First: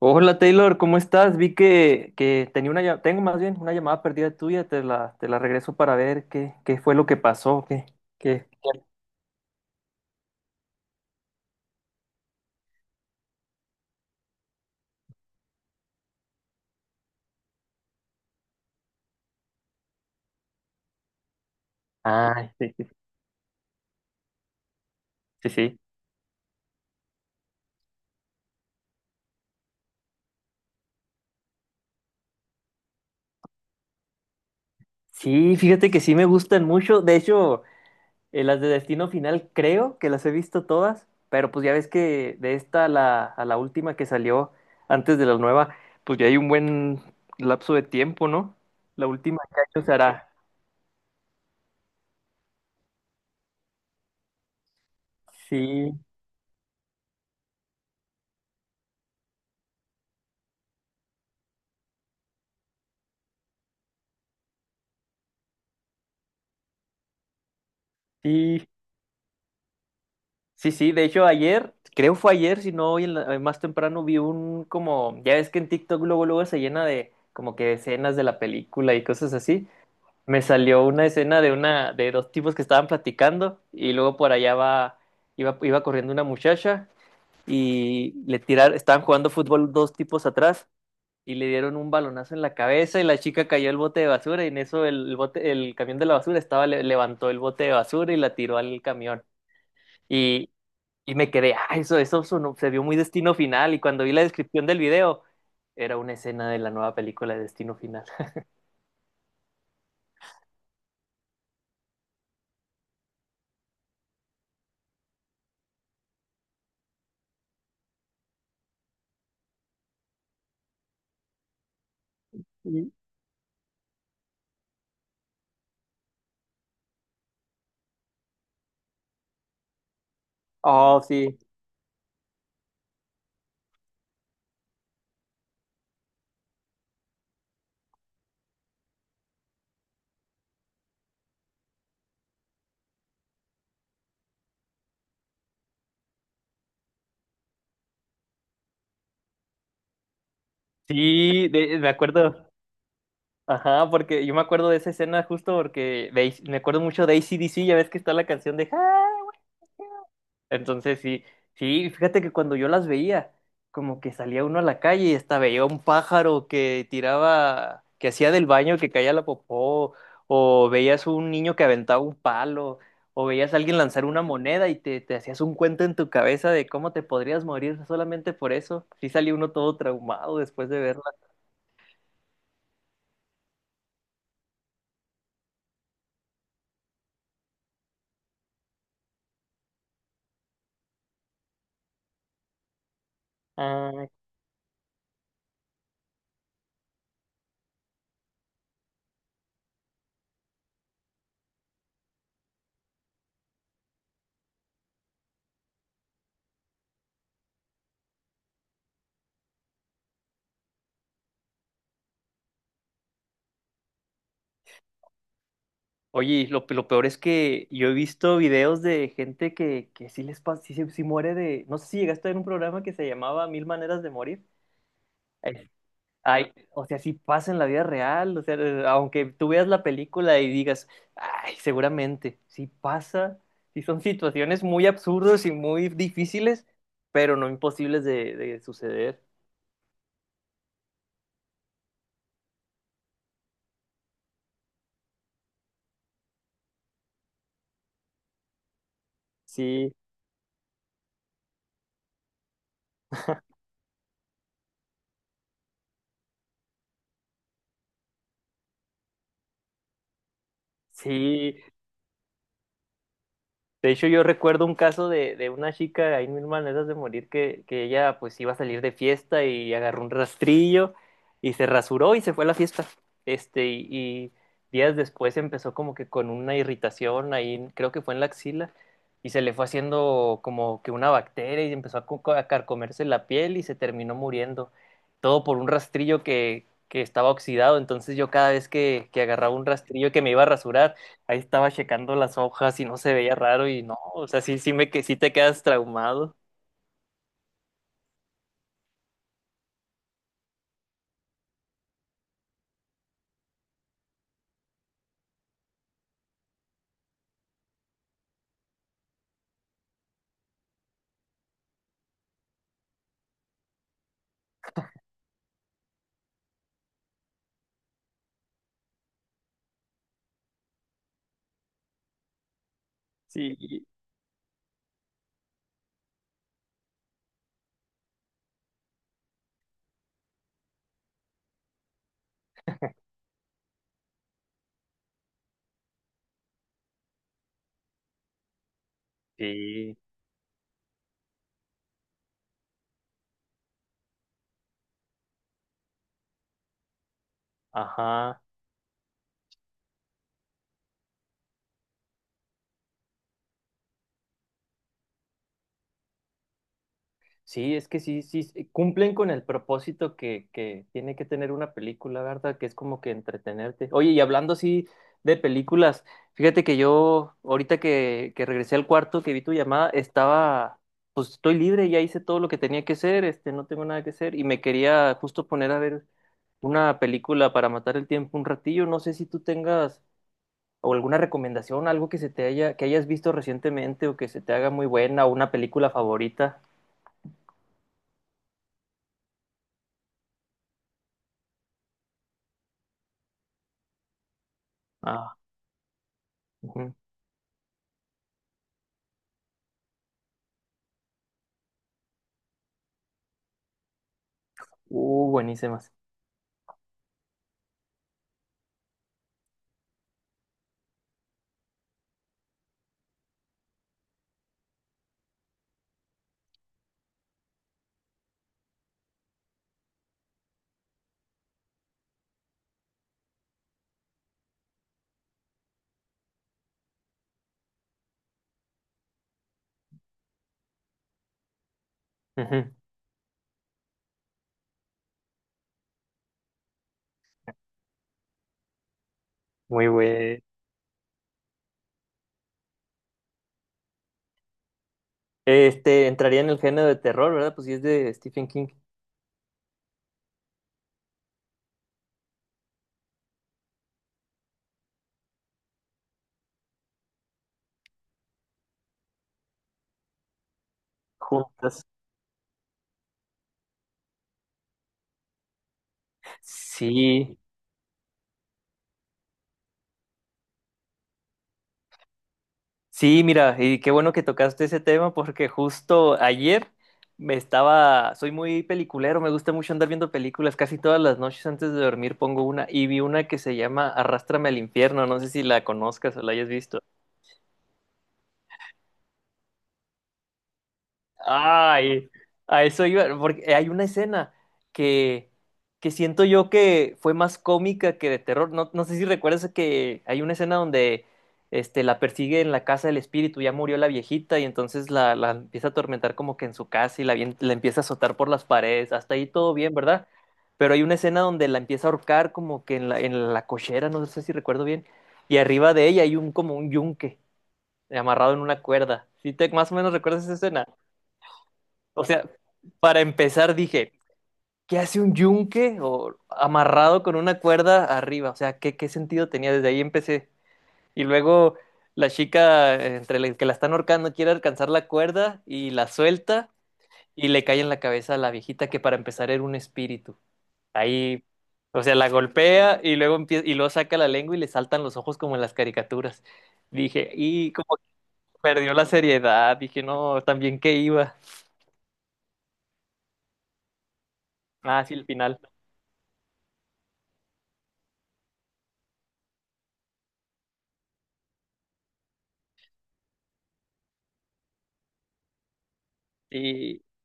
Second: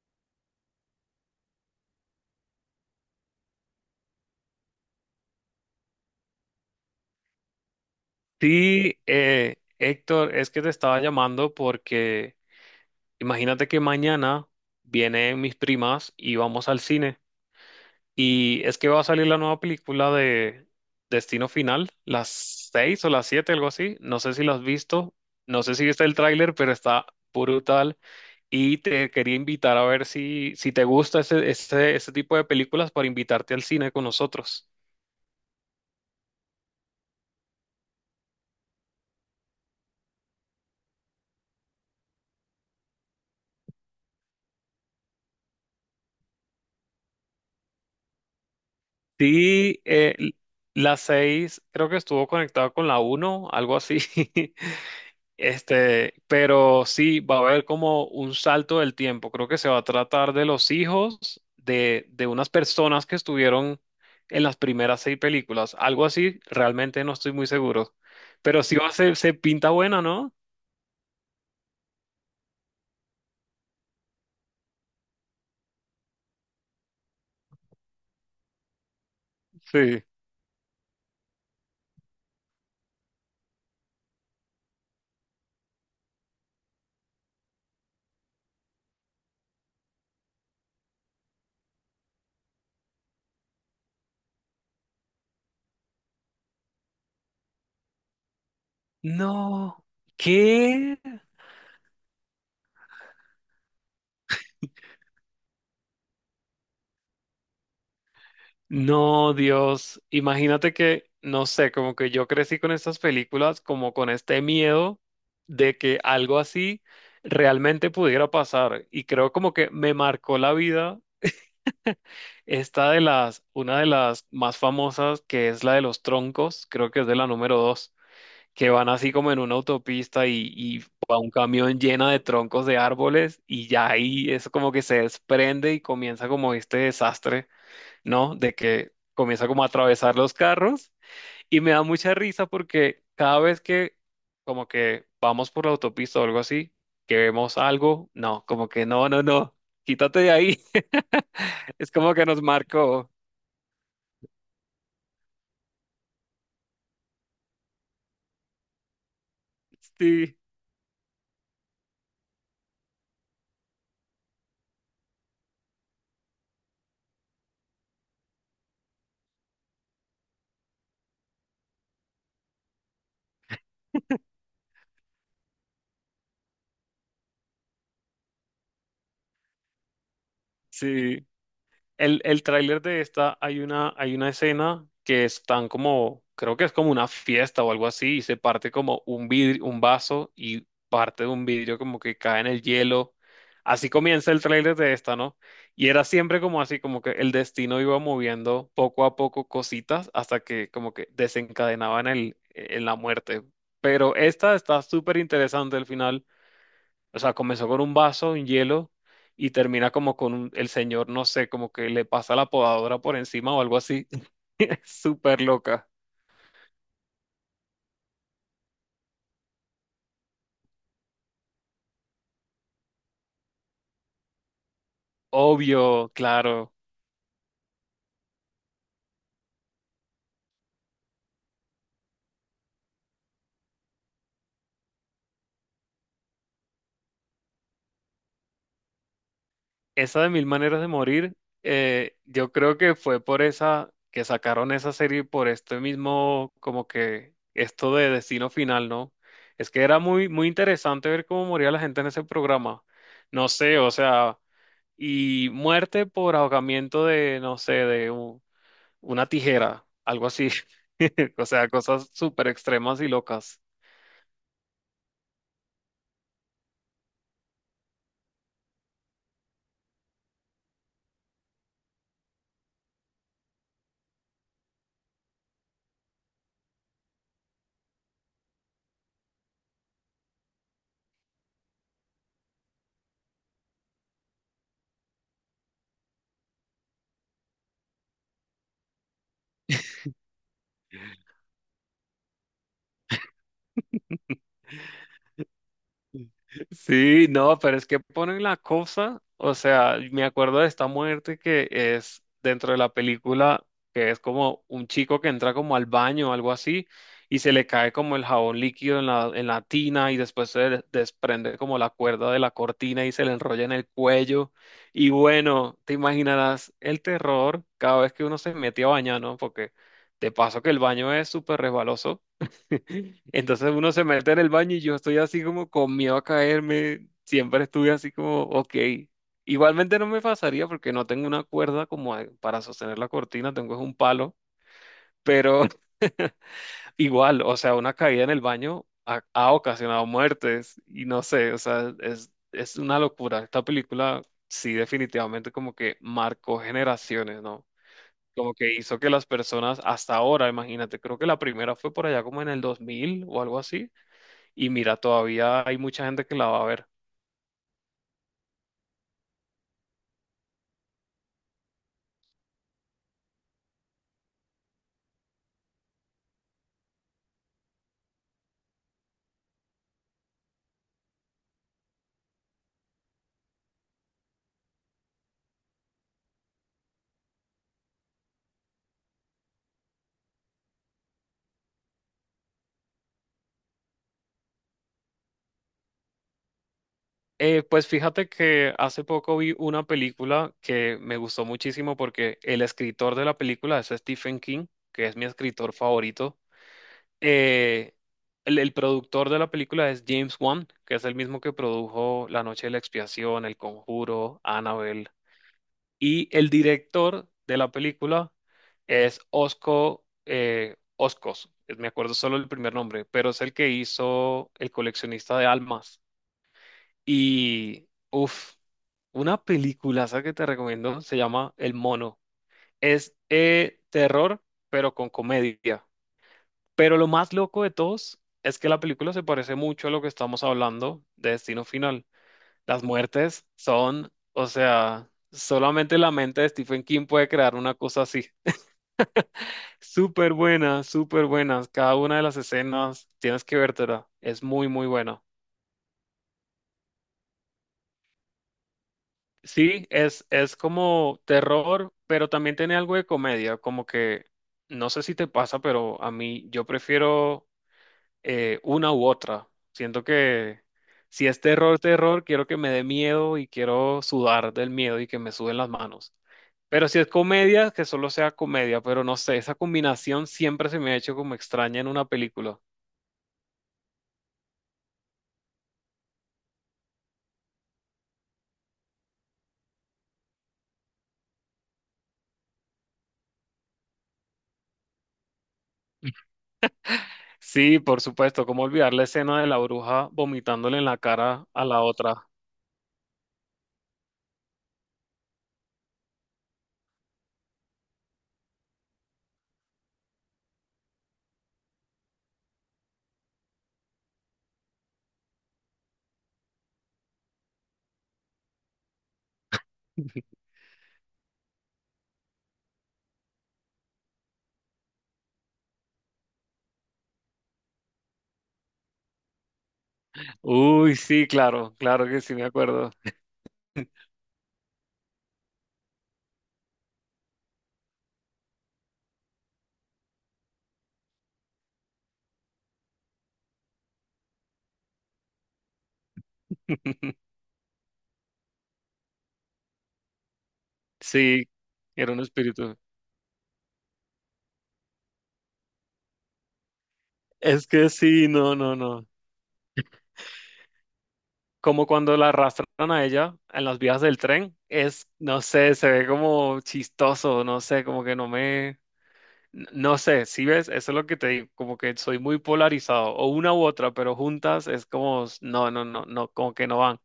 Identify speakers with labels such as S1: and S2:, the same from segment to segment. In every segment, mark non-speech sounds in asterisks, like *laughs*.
S1: Hola Taylor, ¿cómo estás? Vi que tenía una, tengo más bien una llamada perdida tuya, te la regreso para ver qué, qué fue lo que pasó, qué.
S2: Sí, Héctor, es que te estaba llamando porque imagínate que mañana vienen mis primas y vamos al cine. Y es que va a salir la nueva película de Destino Final, las
S1: Ah, sí, sí,
S2: seis o las siete, algo así. No sé si lo has visto,
S1: sí,
S2: no sé
S1: sí.
S2: si viste el tráiler, pero está brutal. Y te quería invitar a ver si te gusta ese tipo de películas para invitarte al cine con nosotros.
S1: Sí, fíjate que sí me gustan mucho. De hecho, las de Destino Final creo que las he visto todas, pero pues ya ves que de esta a a la última que salió antes de la nueva, pues ya hay un buen lapso de tiempo, ¿no? La última que
S2: Sí,
S1: años hará.
S2: la 6 creo que estuvo conectada con la uno, algo así. *laughs*
S1: Sí,
S2: Este, pero sí, va a haber como un salto del tiempo. Creo que se va a tratar de los hijos de unas personas que estuvieron en las primeras seis películas. Algo así, realmente no estoy muy seguro. Pero
S1: sí.
S2: sí va a ser, se pinta buena, ¿no?
S1: Sí, sí, de hecho ayer, creo fue ayer, si no hoy en más temprano vi un como, ya ves que en TikTok luego luego se llena de como que escenas de la película y cosas así.
S2: Sí.
S1: Me salió una escena de una de dos tipos que estaban platicando y luego por allá va iba corriendo una muchacha y le tiraron, estaban jugando fútbol dos tipos atrás y le dieron un balonazo en la cabeza y la chica cayó el bote de basura y en eso el bote, el camión de la basura estaba, levantó el bote de basura y la tiró al camión.
S2: No, ¿qué?
S1: Y me quedé, ah, eso, se vio muy Destino Final. Y cuando vi la descripción del video, era una escena de la nueva película de Destino Final. *laughs*
S2: No, Dios, imagínate que, no sé, como que yo crecí con estas películas, como con este miedo de que algo así realmente pudiera pasar. Y creo como que me marcó la vida
S1: Y-
S2: esta de las, una de las más famosas, que es la de los troncos, creo que es de la número dos, que van así como en una autopista y
S1: Oh,
S2: va un
S1: sí.
S2: camión llena de troncos de árboles y ya ahí eso como que se desprende y comienza como este desastre, ¿no? De que comienza como a atravesar los carros y me da mucha risa porque cada vez que como que vamos por la autopista o algo así, que vemos algo, no, como que no, no, no, quítate de ahí.
S1: Sí,
S2: *laughs*
S1: me
S2: Es como que nos
S1: acuerdo.
S2: marcó.
S1: Ajá, porque yo me acuerdo de esa escena justo me acuerdo mucho de AC/DC, ya ves que está la canción de...
S2: Sí,
S1: Entonces sí, sí, fíjate que cuando yo las veía, como que salía uno a la calle y hasta veía un pájaro que tiraba, que hacía del baño que caía la popó, o veías un niño que aventaba un palo, o veías a alguien lanzar una moneda y te hacías un cuento en tu cabeza de cómo te podrías morir solamente por eso. Sí salía uno todo traumado después de verla.
S2: sí. El tráiler de esta, hay una escena que están como, creo que es como una fiesta o algo así, y se parte como un vidrio, un vaso y parte de un vidrio como que cae en el hielo. Así
S1: Ah,
S2: comienza el tráiler de esta, ¿no? Y era siempre como así, como que el destino iba moviendo poco a poco cositas hasta que como que desencadenaban en la muerte. Pero esta está súper interesante al final, o sea, comenzó con un vaso, un hielo, y termina como con el señor, no sé, como que le pasa la podadora por encima o algo así. *laughs* Es súper loca.
S1: oye, y lo peor es que yo he visto videos de gente que sí les pasa, sí, sí muere de. No sé si llegaste a ver un programa que se llamaba Mil Maneras de Morir. Es-
S2: Obvio,
S1: Ay,
S2: claro.
S1: o sea, sí pasa en la vida real, o sea, aunque tú veas la película y digas, ay, seguramente, sí pasa, sí son situaciones muy absurdas y muy difíciles, pero no imposibles de suceder.
S2: Esa de Mil Maneras de Morir, yo creo que fue por esa que sacaron esa serie por este mismo, como que esto de Destino Final, ¿no? Es que
S1: Sí,
S2: era muy, muy interesante ver cómo moría la gente en ese programa. No sé, o sea, y muerte por ahogamiento de, no sé, de un una tijera, algo así. *laughs* O
S1: sí.
S2: sea, cosas súper extremas y locas.
S1: De hecho, yo recuerdo un caso de una chica, ahí mil maneras de morir, que ella pues iba a salir de fiesta y agarró un rastrillo y se rasuró y se fue a la fiesta. Este, y días después empezó como que con una irritación ahí, creo que fue en la axila, y se le fue haciendo como que una bacteria y empezó a, a carcomerse la piel y se terminó muriendo. Todo por un rastrillo que estaba oxidado. Entonces yo cada vez que agarraba un rastrillo que me iba a rasurar, ahí estaba checando las hojas y no se veía raro y no, o sea, sí, sí me que sí te quedas traumado.
S2: Sí, no, pero es que ponen la cosa, o sea, me acuerdo de esta muerte que es dentro de la película, que es como un chico que entra como al baño o algo así, y se le cae como el jabón líquido en la tina y después se desprende como la cuerda de la cortina y se le enrolla en el cuello. Y bueno, te imaginarás el terror cada vez que uno se mete a bañar, ¿no? Porque de paso que el baño es súper resbaloso. *laughs* Entonces
S1: Sí,
S2: uno se mete en el baño y yo estoy así como con miedo a caerme. Siempre estuve así como, ok. Igualmente no me pasaría porque no tengo una cuerda como para sostener la cortina, tengo es un palo. Pero *laughs* igual, o sea, una caída en el baño ha
S1: sí,
S2: ocasionado muertes y no sé, o sea, es una locura. Esta película sí definitivamente como que marcó generaciones, ¿no?
S1: ajá.
S2: Como que hizo que las personas hasta ahora, imagínate, creo que la primera fue por allá como en el 2000 o algo así y mira, todavía hay mucha gente que la va a ver.
S1: Sí, es que sí, sí, sí, cumplen con el propósito que tiene que tener una película, ¿verdad? Que es como que entretenerte. Oye, y hablando así de películas, fíjate que yo, ahorita que regresé al cuarto, que vi tu llamada, estaba, pues estoy libre, ya hice todo lo que tenía que hacer, este, no tengo nada que hacer, y me quería justo poner a ver una película para matar el tiempo un ratillo. No sé si tú tengas o alguna recomendación, algo que se te haya, que hayas visto recientemente o que se te haga muy buena, o una película favorita.
S2: Pues fíjate que hace poco vi una película que me gustó muchísimo porque el escritor de la película es Stephen King, que es mi
S1: Ah,
S2: escritor favorito.
S1: ujú.
S2: Eh, el productor de la película es James Wan, que es el mismo que produjo La Noche de la Expiación, El Conjuro, Annabelle.
S1: Buenísimas.
S2: Y el director de la película es Oscos, me acuerdo solo el primer nombre, pero es el que hizo El coleccionista de almas. Y, uff, una película que te recomiendo se llama El Mono. Es terror, pero con comedia. Pero lo más loco de todos es que la película se parece mucho a lo que estamos hablando de Destino Final.
S1: Ujú.
S2: Las muertes son, o sea, solamente la mente de Stephen King puede crear una cosa así.
S1: Muy
S2: Súper
S1: buen.
S2: buena, súper buenas. Cada una de las escenas tienes que vértela. Es muy, muy buena.
S1: Este, entraría en el género de terror, ¿verdad? Pues sí es de Stephen King.
S2: Sí, es como terror, pero también tiene algo de comedia, como que no sé si te pasa, pero a mí yo prefiero una u otra. Siento que si es terror,
S1: Juntas.
S2: terror, quiero que me dé miedo y quiero sudar del miedo y que me suden las manos. Pero si es
S1: Sí,
S2: comedia, que solo sea comedia, pero no sé, esa combinación siempre se me ha hecho como extraña en una película.
S1: sí, mira, y qué bueno que tocaste ese tema porque justo ayer me estaba, soy muy peliculero, me gusta mucho andar viendo películas, casi todas las noches antes de dormir pongo una y vi una que se llama Arrástrame al infierno, no sé si la conozcas o la
S2: *laughs*
S1: hayas visto.
S2: Sí, por supuesto, cómo olvidar la escena de la bruja vomitándole en la cara a la
S1: Ay,
S2: otra.
S1: a eso iba, porque hay una escena que, que siento yo que fue más cómica que de terror. No, no sé si recuerdas que hay una escena donde este, la persigue en la casa del espíritu, ya murió la viejita y entonces la empieza a atormentar como que en su casa y la, la empieza a azotar por las paredes. Hasta ahí todo bien, ¿verdad? Pero hay una escena donde la empieza a ahorcar como que en en la cochera, no sé si recuerdo bien, y arriba de ella hay un como un yunque amarrado en una cuerda. ¿Sí te, más o menos recuerdas esa escena?
S2: Uy, sí, claro,
S1: O
S2: claro que
S1: sea,
S2: sí me acuerdo.
S1: para empezar dije, ¿qué hace un yunque o amarrado con una cuerda arriba? O sea, ¿qué, qué sentido tenía? Desde ahí empecé. Y luego la chica, entre el que la están ahorcando, quiere alcanzar la cuerda y la suelta y
S2: *laughs*
S1: le cae en la cabeza a la viejita que para empezar era un espíritu. Ahí,
S2: Sí,
S1: o sea, la
S2: era un espíritu.
S1: golpea y luego y luego saca la lengua y le saltan los ojos como en las caricaturas. Dije, y
S2: Es
S1: como que
S2: que sí, no,
S1: perdió
S2: no,
S1: la
S2: no,
S1: seriedad, dije, no, también qué iba.
S2: como cuando la arrastran a ella en las vías del tren,
S1: Ah, sí, el
S2: es,
S1: final.
S2: no sé, se ve como chistoso, no sé, como que no me, no sé, si ves, eso es lo que te digo, como que soy muy polarizado, o una u otra, pero juntas es como, no, no, no, no, como que no
S1: Y
S2: van.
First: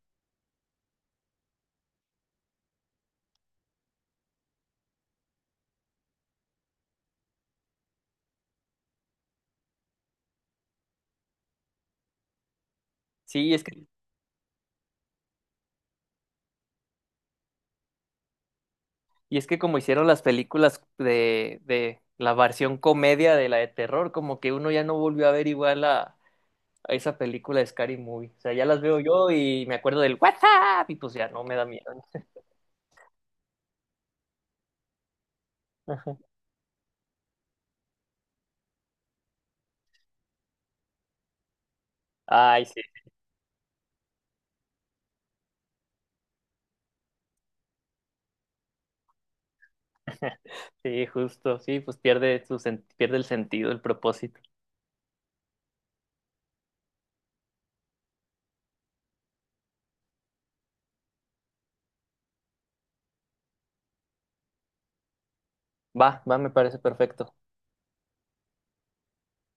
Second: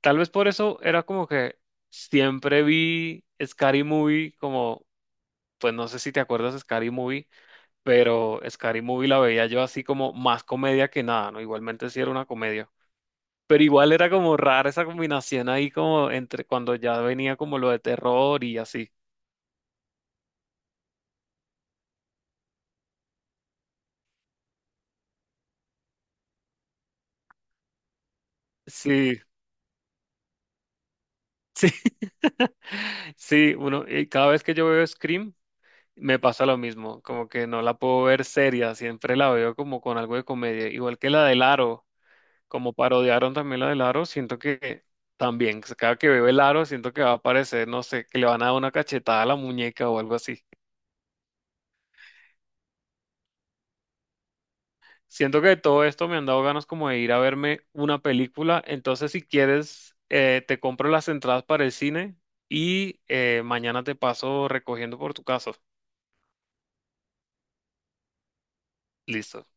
S2: Tal vez por eso era como que siempre vi Scary Movie como, pues no sé si te acuerdas de Scary Movie, pero Scary Movie la veía yo así como más comedia que nada, ¿no? Igualmente sí era una comedia.
S1: sí, es
S2: Pero
S1: que
S2: igual era como rara esa combinación ahí como entre cuando ya venía como lo de terror y así.
S1: y es que como hicieron las películas de la versión comedia de la de terror, como que uno ya no volvió a ver igual a esa película de Scary Movie. O sea, ya las veo
S2: Sí,
S1: yo y me acuerdo del WhatsApp y pues ya no me da
S2: sí,
S1: miedo.
S2: *laughs* sí, uno, y cada vez que yo veo Scream me pasa lo mismo, como que no la puedo ver seria, siempre la veo como con algo de comedia, igual que la del Aro,
S1: Ay,
S2: como
S1: sí,
S2: parodiaron también la del Aro, siento que también, pues, cada que veo el Aro siento que va a aparecer, no sé, que le van a dar una cachetada a la muñeca o algo así.
S1: *laughs* sí, justo, sí, pues pierde su pierde el sentido, el propósito.
S2: Siento que todo esto me han dado ganas como de ir a verme una película. Entonces, si quieres, te compro las entradas para el cine y mañana te paso recogiendo por tu casa.
S1: Va, va, me parece perfecto.
S2: Listo.